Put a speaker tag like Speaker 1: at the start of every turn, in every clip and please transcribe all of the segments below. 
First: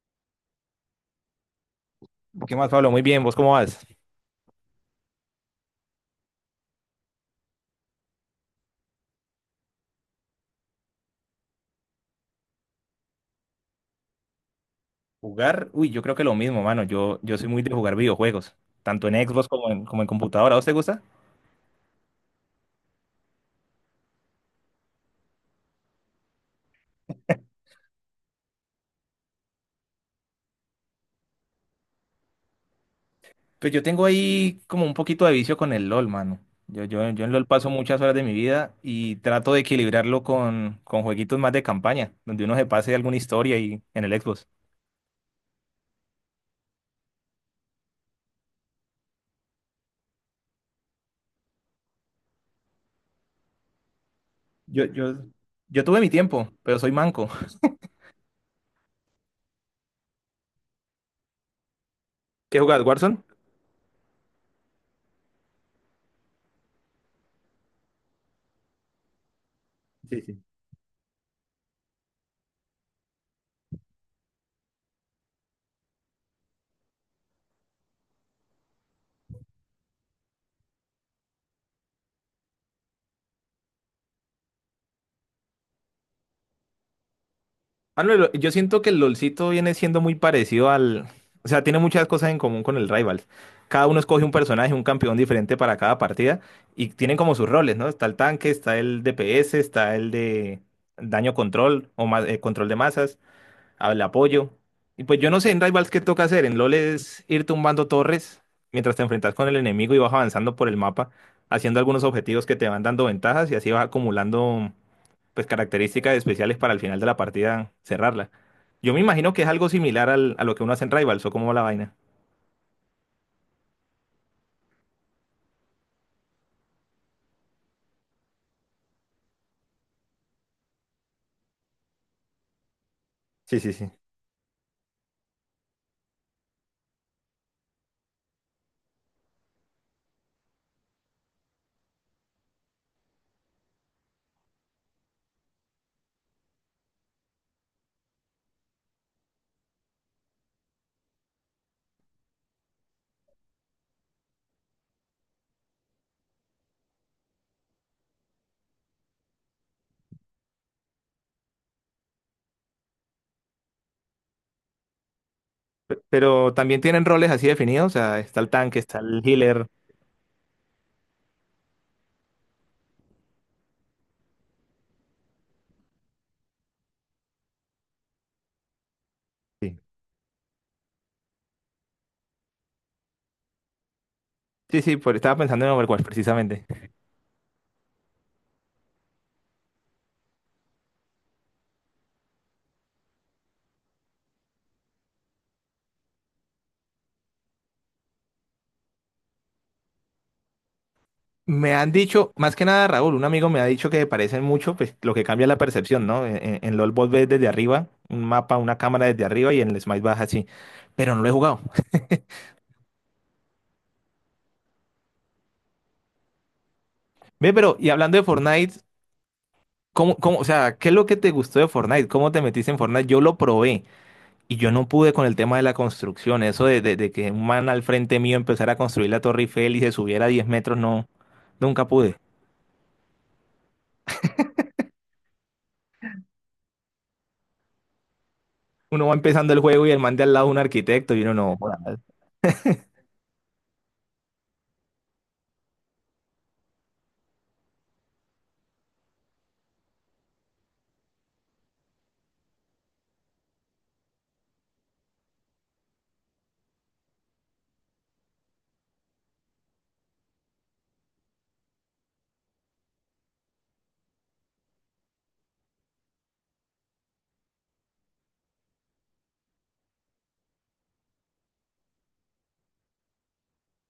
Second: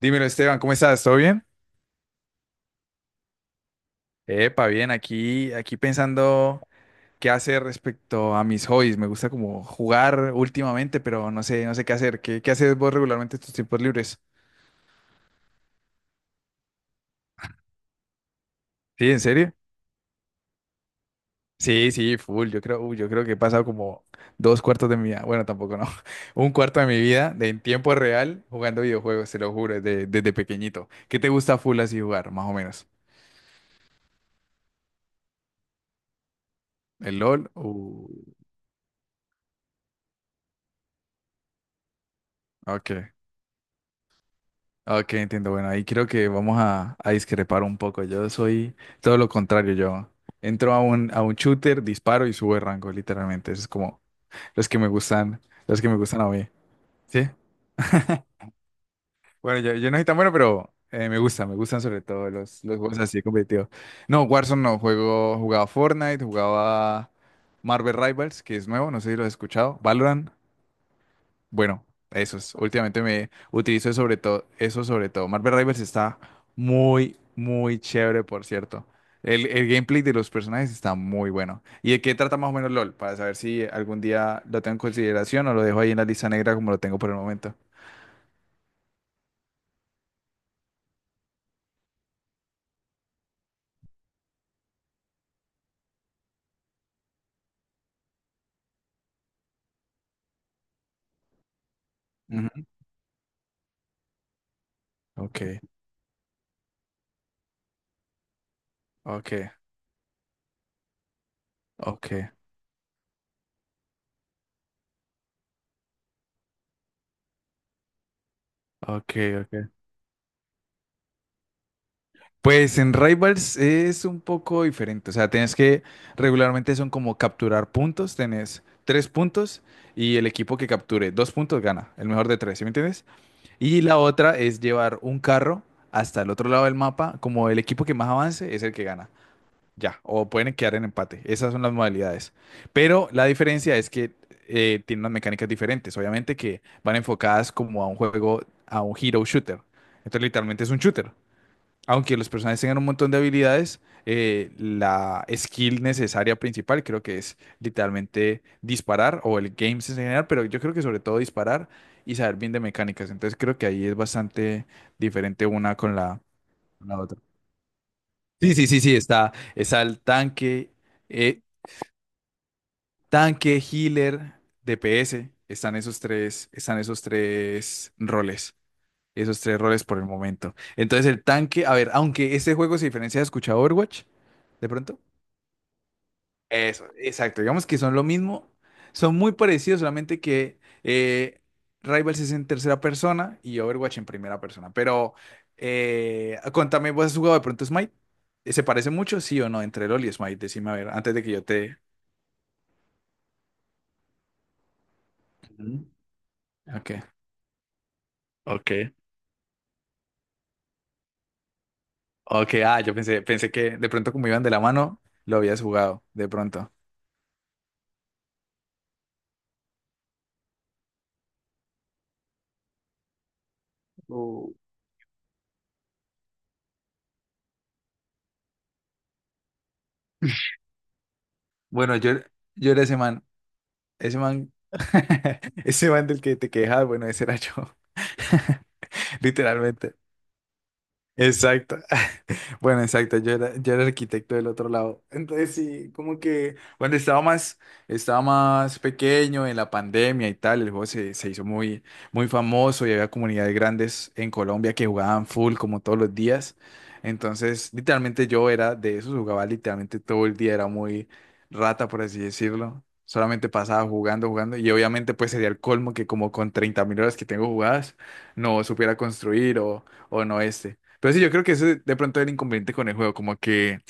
Speaker 1: Dímelo, Esteban, ¿cómo estás? ¿Todo bien?
Speaker 2: ¿Qué más, Pablo? Muy bien, ¿vos cómo vas?
Speaker 1: Epa, bien, aquí pensando qué hacer respecto a mis hobbies. Me gusta como jugar últimamente, pero no sé, no sé qué hacer. ¿Qué haces vos regularmente en tus tiempos libres?
Speaker 2: Jugar, uy, yo creo que lo mismo, mano. Yo soy muy de jugar videojuegos, tanto
Speaker 1: ¿Sí,
Speaker 2: en
Speaker 1: en
Speaker 2: Xbox
Speaker 1: serio?
Speaker 2: como en, como en computadora. ¿A vos te gusta?
Speaker 1: Sí, sí, full. Yo creo que he pasado como dos cuartos de mi vida. Bueno, tampoco no. Un cuarto de mi vida de en tiempo real jugando videojuegos, te lo juro, desde pequeñito. ¿Qué te gusta full así jugar, más o menos?
Speaker 2: Pues yo tengo ahí como un poquito de vicio con el LOL, mano. Yo, yo,
Speaker 1: ¿El
Speaker 2: yo en LOL
Speaker 1: LOL?
Speaker 2: paso muchas
Speaker 1: Uh,
Speaker 2: horas de mi vida y trato de equilibrarlo con jueguitos más de campaña, donde uno se pase
Speaker 1: ok.
Speaker 2: alguna historia y en el Xbox.
Speaker 1: Ok, entiendo. Bueno, ahí creo que vamos a discrepar un poco. Yo soy todo lo contrario. Yo entro a un shooter, disparo y subo de rango, literalmente. Eso es como los que
Speaker 2: Yo,
Speaker 1: me
Speaker 2: yo,
Speaker 1: gustan, los
Speaker 2: yo
Speaker 1: que me
Speaker 2: tuve mi
Speaker 1: gustan a mí.
Speaker 2: tiempo, pero soy manco.
Speaker 1: ¿Sí? Bueno, yo no soy tan bueno, pero me gustan sobre todo
Speaker 2: ¿Qué
Speaker 1: los
Speaker 2: jugás,
Speaker 1: juegos
Speaker 2: Warzone?
Speaker 1: así competitivos. No, Warzone no, jugaba Fortnite, jugaba Marvel Rivals, que es nuevo, no sé si lo has escuchado.
Speaker 2: Sí,
Speaker 1: Valorant.
Speaker 2: sí.
Speaker 1: Bueno, eso es. Últimamente me utilizo sobre todo eso sobre todo. Marvel Rivals está muy, muy chévere, por cierto. El gameplay de los personajes está muy bueno. ¿Y de qué trata más o menos LOL? Para saber si algún día lo tengo en consideración o lo dejo ahí en la lista negra como lo tengo por el momento.
Speaker 2: Ah, no, lo- yo siento que el LOLcito viene siendo muy parecido al... O sea, tiene muchas cosas en común con el Rivals. Cada uno escoge un personaje, un campeón diferente para cada partida y tienen como sus roles, ¿no? Está el tanque, está el DPS, está el de daño
Speaker 1: Ujú.
Speaker 2: control de masas, el apoyo. Y pues yo no sé
Speaker 1: Ok,
Speaker 2: en Rivals qué toca hacer. En LoL es ir tumbando torres mientras te
Speaker 1: ok,
Speaker 2: enfrentas con el enemigo y vas avanzando por el mapa, haciendo algunos
Speaker 1: ok,
Speaker 2: objetivos que te van dando ventajas y así vas acumulando pues características especiales para al final de la partida cerrarla. Yo me
Speaker 1: ok,
Speaker 2: imagino que es
Speaker 1: ok.
Speaker 2: algo similar al- a lo que uno hace en Rivals o como va la vaina.
Speaker 1: Pues en Rivals es un poco diferente, o sea, tienes que, regularmente son como capturar puntos, tenés tres puntos y el equipo que capture dos puntos gana, el mejor de tres, ¿sí me entiendes?
Speaker 2: Sí, sí,
Speaker 1: Y
Speaker 2: sí.
Speaker 1: la otra es llevar un carro hasta el otro lado del mapa, como el equipo que más avance es el que gana, ya, o pueden quedar en empate, esas son las modalidades. Pero la diferencia es que tiene unas mecánicas diferentes, obviamente que van enfocadas como a un juego, a un hero shooter, entonces literalmente es un shooter. Aunque los personajes tengan un montón de habilidades, la skill necesaria principal creo que es literalmente disparar o el game sense en general, pero yo creo que sobre todo disparar y saber bien de mecánicas. Entonces creo que ahí es bastante diferente
Speaker 2: Pero también
Speaker 1: con la
Speaker 2: tienen
Speaker 1: otra.
Speaker 2: roles así definidos, o sea, está el
Speaker 1: Sí, sí,
Speaker 2: tanque,
Speaker 1: sí, sí,
Speaker 2: está el
Speaker 1: está,
Speaker 2: healer.
Speaker 1: está el eh, tanque, healer, DPS, están esos tres roles. Esos tres
Speaker 2: Sí.
Speaker 1: roles por el momento. Entonces el tanque, a ver, aunque este juego se diferencia de escuchado Overwatch, de
Speaker 2: Sí, sí,
Speaker 1: pronto.
Speaker 2: pues estaba pensando en Overwatch precisamente.
Speaker 1: Eso, exacto. Digamos que son lo mismo. Son muy parecidos, solamente que Rivals es en tercera persona y Overwatch en primera persona. Pero contame, ¿vos has jugado de pronto Smite? ¿Se parece mucho, sí o no, entre LoL y Smite? Decime, a ver, antes de que yo
Speaker 2: Me
Speaker 1: te...
Speaker 2: han dicho, más que nada Raúl, un amigo me ha dicho que parecen mucho, pues lo que cambia es la
Speaker 1: Ujú.
Speaker 2: percepción, ¿no? En
Speaker 1: Ok.
Speaker 2: LoL vos ves desde arriba, un mapa,
Speaker 1: Ok.
Speaker 2: una cámara desde arriba y en el Smite vas así. Pero no lo he jugado.
Speaker 1: Ok, ah, yo pensé que de pronto como iban de la mano, lo habías jugado, de pronto.
Speaker 2: Ve, pero, y hablando de Fortnite, o sea, qué es lo que te gustó de Fortnite? ¿Cómo te metiste en Fortnite? Yo lo probé
Speaker 1: Oh.
Speaker 2: y yo no pude con el tema de la construcción. Eso de que un man al frente mío empezara a construir la Torre Eiffel y se subiera a 10 metros, no, nunca
Speaker 1: Bueno, yo,
Speaker 2: pude.
Speaker 1: yo era ese man. Ese man. Ese man del que te quejas, bueno, ese era yo.
Speaker 2: Uno va empezando el juego y
Speaker 1: Literalmente.
Speaker 2: el man de al lado un arquitecto y uno no.
Speaker 1: Exacto.
Speaker 2: Joda.
Speaker 1: Bueno, exacto. Yo era el arquitecto del otro lado. Entonces sí, como que cuando estaba más pequeño en la pandemia y tal, el juego se hizo muy, muy famoso y había comunidades grandes en Colombia que jugaban full como todos los días. Entonces, literalmente yo era de esos, jugaba literalmente todo el día, era muy rata, por así decirlo. Solamente pasaba jugando, jugando. Y obviamente pues sería el colmo que como con 30.000 horas que tengo jugadas, no supiera construir o no este. Pero sí, yo creo que ese de pronto es el inconveniente con el juego,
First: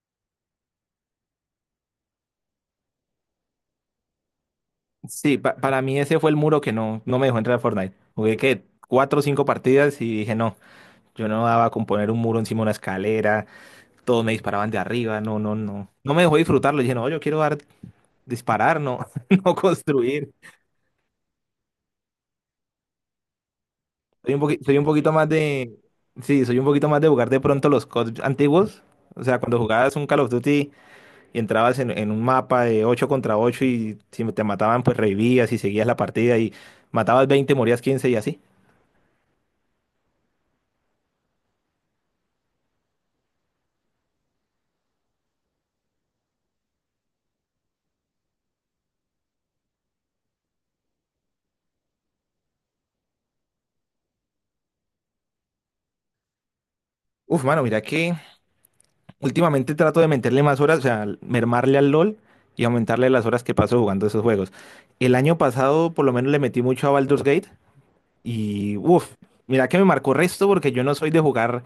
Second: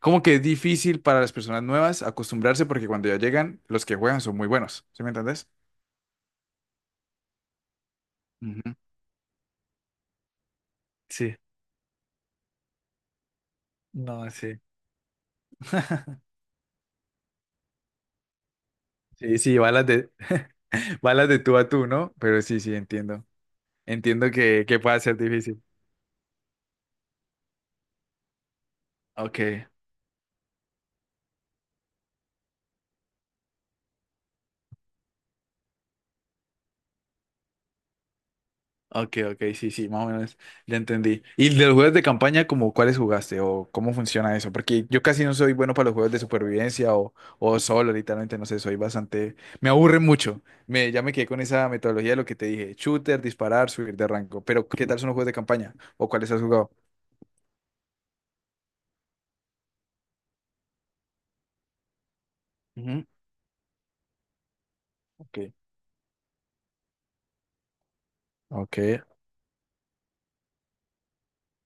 Speaker 1: como que es difícil para las personas nuevas acostumbrarse porque cuando ya llegan, los que juegan son muy buenos, ¿sí me
Speaker 2: Sí,
Speaker 1: entendés?
Speaker 2: para mí ese fue el muro que no, no me dejó entrar a Fortnite. Jugué que
Speaker 1: Ujú,
Speaker 2: cuatro o cinco partidas y dije no, yo
Speaker 1: sí,
Speaker 2: no daba con poner un muro encima de una escalera, todos
Speaker 1: no,
Speaker 2: me
Speaker 1: sí.
Speaker 2: disparaban de arriba, no, no, no. No me dejó disfrutarlo. Dije no, yo quiero dar, disparar, no,
Speaker 1: Sí,
Speaker 2: no
Speaker 1: sí, balas de,
Speaker 2: construir.
Speaker 1: balas de tú a tú, ¿no? Pero sí, sí, entiendo. Entiendo que,
Speaker 2: Soy
Speaker 1: que
Speaker 2: un
Speaker 1: pueda
Speaker 2: poquito
Speaker 1: ser
Speaker 2: más
Speaker 1: difícil.
Speaker 2: de. Sí, soy un poquito más de jugar de pronto los COD antiguos. O sea, cuando
Speaker 1: Ok.
Speaker 2: jugabas un Call of Duty y entrabas en un mapa de 8 contra 8 y si te mataban, pues revivías y seguías la partida y matabas 20 morías 15 y así.
Speaker 1: Ok, ok, sí, sí, más o menos ya entendí. ¿Y de los juegos de campaña, como cuáles jugaste o cómo funciona eso? Porque yo casi no soy bueno para los juegos de supervivencia o solo, literalmente, no sé, soy bastante... Me aburre mucho. Ya me quedé con esa metodología de lo que te dije, shooter, disparar, subir de rango. Pero, ¿qué tal son los juegos de campaña? ¿O cuáles has jugado?
Speaker 2: Uf, mano, mira que últimamente trato de meterle más horas, o sea, mermarle al LOL y
Speaker 1: Ujú,
Speaker 2: aumentarle las horas que paso jugando esos juegos. El año
Speaker 1: ok,
Speaker 2: pasado, por lo menos, le metí mucho a Baldur's Gate y,
Speaker 1: ok.
Speaker 2: uf, mira que me marcó resto porque yo no soy de jugar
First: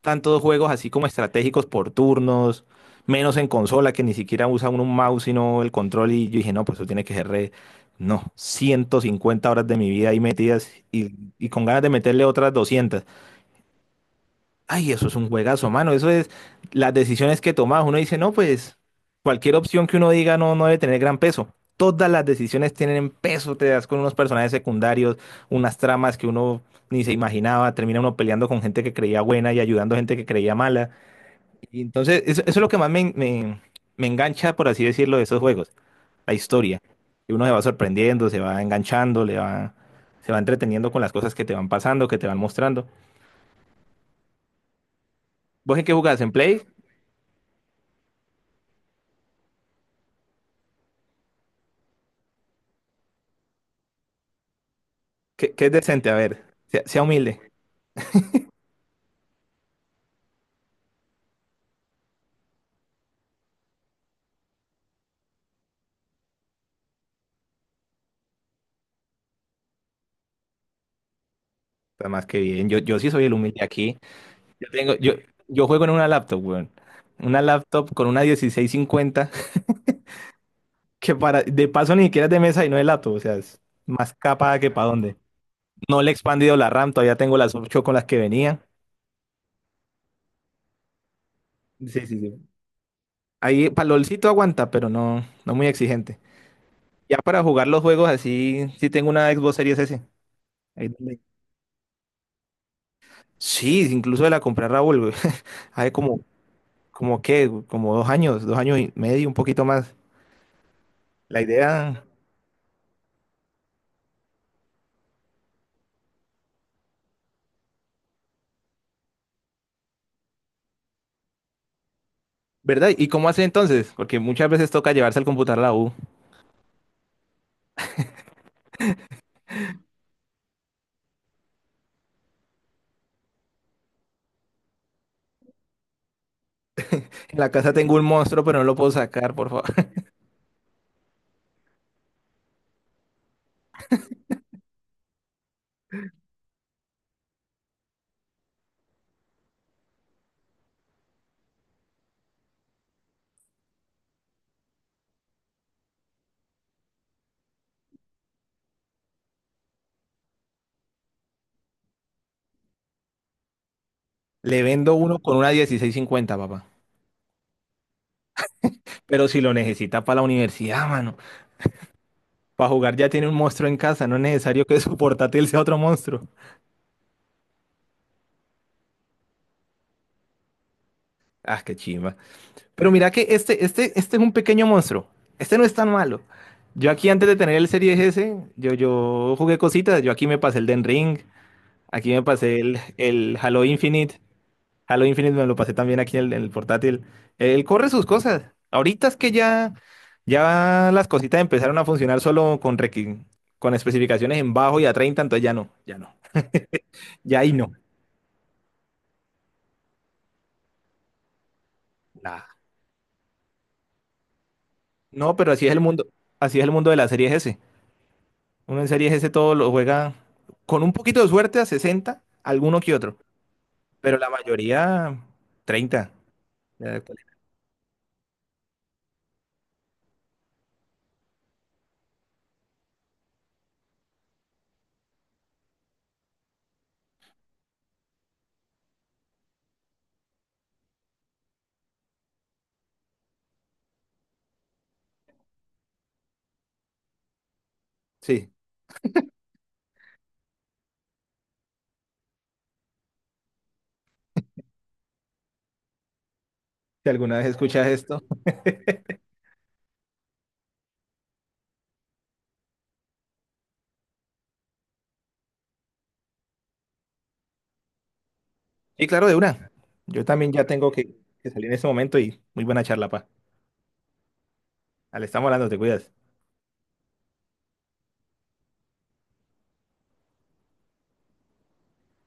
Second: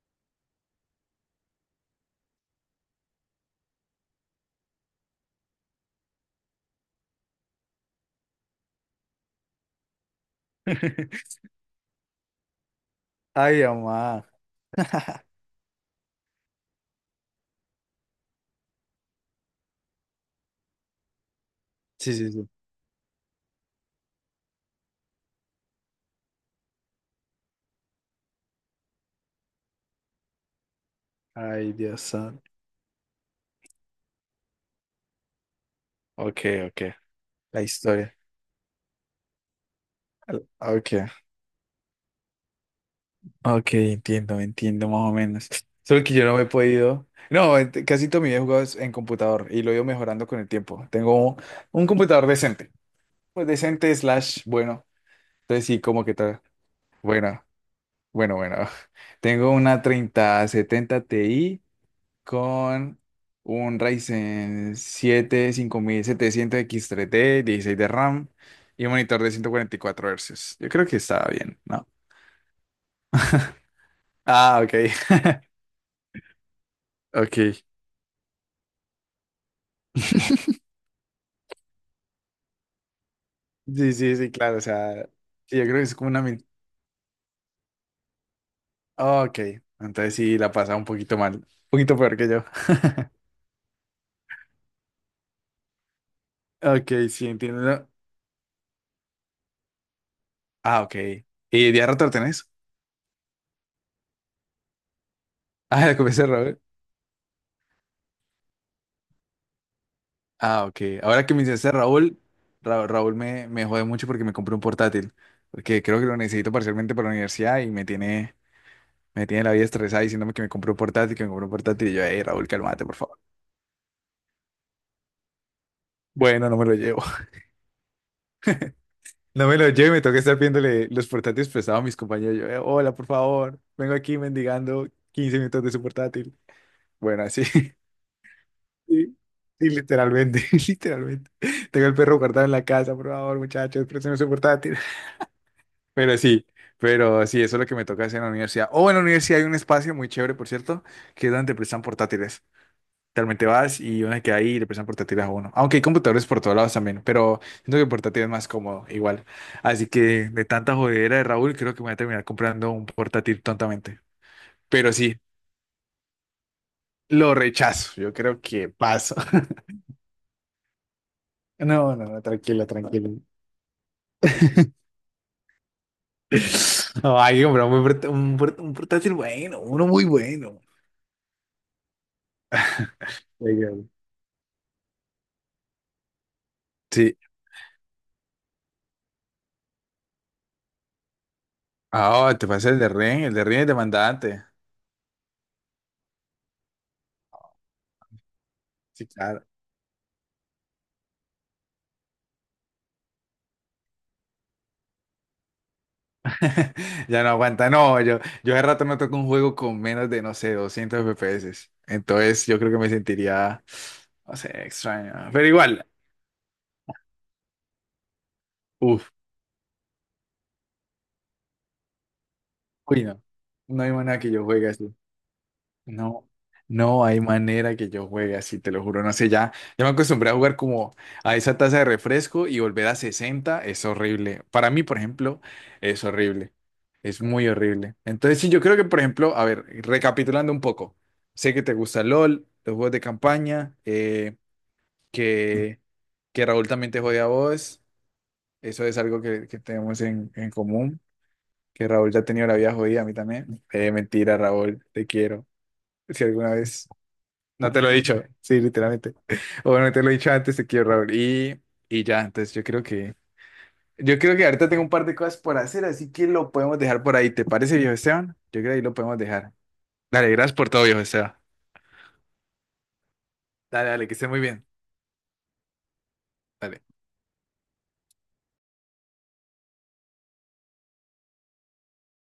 Speaker 2: tantos juegos así como estratégicos por turnos, menos en consola que ni siquiera usa uno un mouse sino el control y yo dije, no, pues eso tiene que ser re... No, 150 horas de mi vida ahí metidas y con ganas de meterle otras 200.
Speaker 1: Ay, mamá.
Speaker 2: Ay, eso es un juegazo, mano. Eso es las decisiones que tomas. Uno dice, no, pues cualquier opción que uno diga no, no debe tener gran peso. Todas
Speaker 1: Sí,
Speaker 2: las
Speaker 1: sí, sí.
Speaker 2: decisiones tienen peso. Te das con unos personajes secundarios, unas tramas que uno ni se imaginaba. Termina uno peleando con gente que creía buena y ayudando a gente que creía mala.
Speaker 1: Ay,
Speaker 2: Y
Speaker 1: Dios
Speaker 2: entonces, eso
Speaker 1: santo.
Speaker 2: es lo que más me engancha, por así decirlo, de esos juegos, la
Speaker 1: Ok,
Speaker 2: historia.
Speaker 1: ok.
Speaker 2: Y uno se va
Speaker 1: La historia.
Speaker 2: sorprendiendo, se va enganchando, le va, se va entreteniendo
Speaker 1: Ok.
Speaker 2: con las cosas que te van pasando, que te van mostrando.
Speaker 1: Ok, entiendo, entiendo más o menos.
Speaker 2: ¿Vos en qué
Speaker 1: Solo que
Speaker 2: jugás?
Speaker 1: yo
Speaker 2: ¿En
Speaker 1: no me he
Speaker 2: Play?
Speaker 1: podido. No, casi todo mi vida he jugado es en computador y lo he ido mejorando con el tiempo. Tengo un computador decente. Pues decente slash bueno.
Speaker 2: ¿Qué,
Speaker 1: Entonces
Speaker 2: qué es
Speaker 1: sí, como
Speaker 2: decente?
Speaker 1: que
Speaker 2: A
Speaker 1: tal.
Speaker 2: ver, sea, sea humilde.
Speaker 1: Bueno, bueno, bueno. Tengo una 3070 Ti con un Ryzen 7 5700X3D, 16 de RAM y un monitor de 144 Hz. Yo creo que estaba bien, ¿no?
Speaker 2: Está más que bien. Yo sí soy el humilde aquí.
Speaker 1: Ah,
Speaker 2: Yo
Speaker 1: ok,
Speaker 2: tengo, yo, yo juego en una laptop, weón. Una
Speaker 1: ok.
Speaker 2: laptop con una 1650, que para, de paso ni siquiera es de mesa y no es laptop, o sea, es
Speaker 1: Sí,
Speaker 2: más
Speaker 1: sí, sí,
Speaker 2: capada
Speaker 1: claro, o
Speaker 2: que para
Speaker 1: sea,
Speaker 2: dónde.
Speaker 1: sí, yo creo que es
Speaker 2: No
Speaker 1: como
Speaker 2: le he
Speaker 1: una...
Speaker 2: expandido la RAM, todavía tengo las 8 con las que venía.
Speaker 1: oh, ok, entonces sí, la pasaba un poquito mal, un poquito
Speaker 2: Sí,
Speaker 1: peor
Speaker 2: sí,
Speaker 1: que yo.
Speaker 2: sí. Ahí para palolcito aguanta, pero no, no muy exigente.
Speaker 1: Ok,
Speaker 2: Ya
Speaker 1: sí,
Speaker 2: para jugar los
Speaker 1: entiendo.
Speaker 2: juegos así, sí tengo una Xbox Series S.
Speaker 1: Ah,
Speaker 2: Ahí
Speaker 1: ok.
Speaker 2: donde-
Speaker 1: ¿Y de rato lo tenés?
Speaker 2: Sí, incluso de la compré a Raúl, güey.
Speaker 1: Ah,
Speaker 2: Hace
Speaker 1: la
Speaker 2: como,
Speaker 1: comencé, Raúl.
Speaker 2: como qué, güey, como 2 años, 2 años y medio, un poquito más.
Speaker 1: Ah, ok. Ahora que
Speaker 2: La
Speaker 1: me dices
Speaker 2: idea,
Speaker 1: Raúl, Raúl me jode mucho porque me compré un portátil, porque creo que lo necesito parcialmente para la universidad y me tiene la vida estresada diciéndome que me compré un portátil, que me compré un portátil y yo, hey, Raúl, cálmate,
Speaker 2: ¿verdad?
Speaker 1: por
Speaker 2: ¿Y
Speaker 1: favor.
Speaker 2: cómo hace entonces? Porque muchas veces toca llevarse el computador a la U.
Speaker 1: Bueno, no me lo llevo. No me lo llevo y me toca estar viéndole los portátiles prestados a mis compañeros. Yo, hola, por favor, vengo aquí mendigando 15 minutos de su portátil". Bueno,
Speaker 2: En
Speaker 1: así.
Speaker 2: la casa tengo un monstruo, pero no lo puedo
Speaker 1: Sí,
Speaker 2: sacar, por favor.
Speaker 1: sí, literalmente, literalmente. Tengo el perro guardado en la casa, por favor, muchachos, préstame su portátil. Pero sí, pero sí, eso es lo que me toca hacer en la universidad. O en la universidad hay un espacio muy chévere, por cierto, que es donde prestan portátiles. Realmente vas y uno se queda ahí y le prestan portátiles a uno. Aunque hay computadores por todos lados también, pero siento que el portátil es más cómodo, igual. Así que de tanta jodedera de Raúl, creo que me voy a terminar comprando un portátil tontamente.
Speaker 2: Le
Speaker 1: Pero
Speaker 2: vendo uno
Speaker 1: sí,
Speaker 2: con una 1650, papá.
Speaker 1: lo rechazo. Yo creo que paso.
Speaker 2: Pero si lo necesita para la universidad, mano.
Speaker 1: No, no, no, tranquilo,
Speaker 2: Para jugar ya
Speaker 1: tranquilo.
Speaker 2: tiene un monstruo en casa, no es necesario que su portátil sea otro monstruo.
Speaker 1: No, hay que comprar un, buen port- un portátil bueno, uno muy bueno.
Speaker 2: Ah, qué chimba. Pero mira que
Speaker 1: Oiga.
Speaker 2: este es un pequeño monstruo. Este no es tan malo. Yo aquí
Speaker 1: Sí.
Speaker 2: antes de tener el Series S, yo jugué cositas. Yo aquí me pasé el Den Ring, aquí me
Speaker 1: Ah, te
Speaker 2: pasé
Speaker 1: pasa el
Speaker 2: el
Speaker 1: de Ren
Speaker 2: Halo
Speaker 1: es
Speaker 2: Infinite.
Speaker 1: demandante.
Speaker 2: Halo Infinite me lo pasé también aquí en el portátil. Él corre sus cosas.
Speaker 1: Sí,
Speaker 2: Ahorita es que
Speaker 1: claro.
Speaker 2: ya, ya las cositas empezaron a funcionar solo con especificaciones en bajo y a 30, entonces ya no, ya no,
Speaker 1: Ya no
Speaker 2: ya ahí
Speaker 1: aguanta,
Speaker 2: no.
Speaker 1: no, yo hace rato no toco un juego con menos de, no sé, 200 FPS,
Speaker 2: Nah.
Speaker 1: entonces yo creo que me sentiría, no sé, extraño,
Speaker 2: No,
Speaker 1: pero
Speaker 2: pero así es el
Speaker 1: igual,
Speaker 2: mundo, así es el mundo de las series S. Uno en series
Speaker 1: uff,
Speaker 2: S todo lo juega con un poquito de suerte a 60, alguno que
Speaker 1: uy,
Speaker 2: otro,
Speaker 1: no, no hay
Speaker 2: pero
Speaker 1: manera
Speaker 2: la
Speaker 1: que yo juegue así.
Speaker 2: mayoría 30.
Speaker 1: No,
Speaker 2: Ya,
Speaker 1: no hay manera que yo juegue así, te lo juro. No sé, ya me acostumbré a jugar como a esa taza de refresco y volver a 60 es horrible. Para mí, por ejemplo, es horrible. Es muy horrible. Entonces, sí, yo creo que, por ejemplo, a ver, recapitulando un poco, sé que te gusta LOL, los juegos de campaña, que, que Raúl también te jode a vos.
Speaker 2: sí,
Speaker 1: Eso es algo que tenemos en común. Que Raúl ya ha tenido la vida jodida, a mí también. Mentira, Raúl, te quiero. Si alguna vez.
Speaker 2: si alguna vez
Speaker 1: No te
Speaker 2: escuchas
Speaker 1: lo he
Speaker 2: esto.
Speaker 1: dicho, sí, literalmente. O bueno, te lo he dicho antes, te quiero, Raúl. Y ya, entonces yo creo que ahorita tengo un par de cosas por hacer, así que lo podemos dejar por ahí. ¿Te parece, viejo Esteban? Yo creo que ahí lo
Speaker 2: Y
Speaker 1: podemos
Speaker 2: claro, de
Speaker 1: dejar.
Speaker 2: una. Yo
Speaker 1: Dale,
Speaker 2: también
Speaker 1: gracias
Speaker 2: ya
Speaker 1: por todo,
Speaker 2: tengo
Speaker 1: viejo Esteban.
Speaker 2: que salir en este momento y muy buena charla, pa.
Speaker 1: Dale, dale, que esté muy bien.
Speaker 2: Ale, estamos hablando, te cuidas.
Speaker 1: Dale.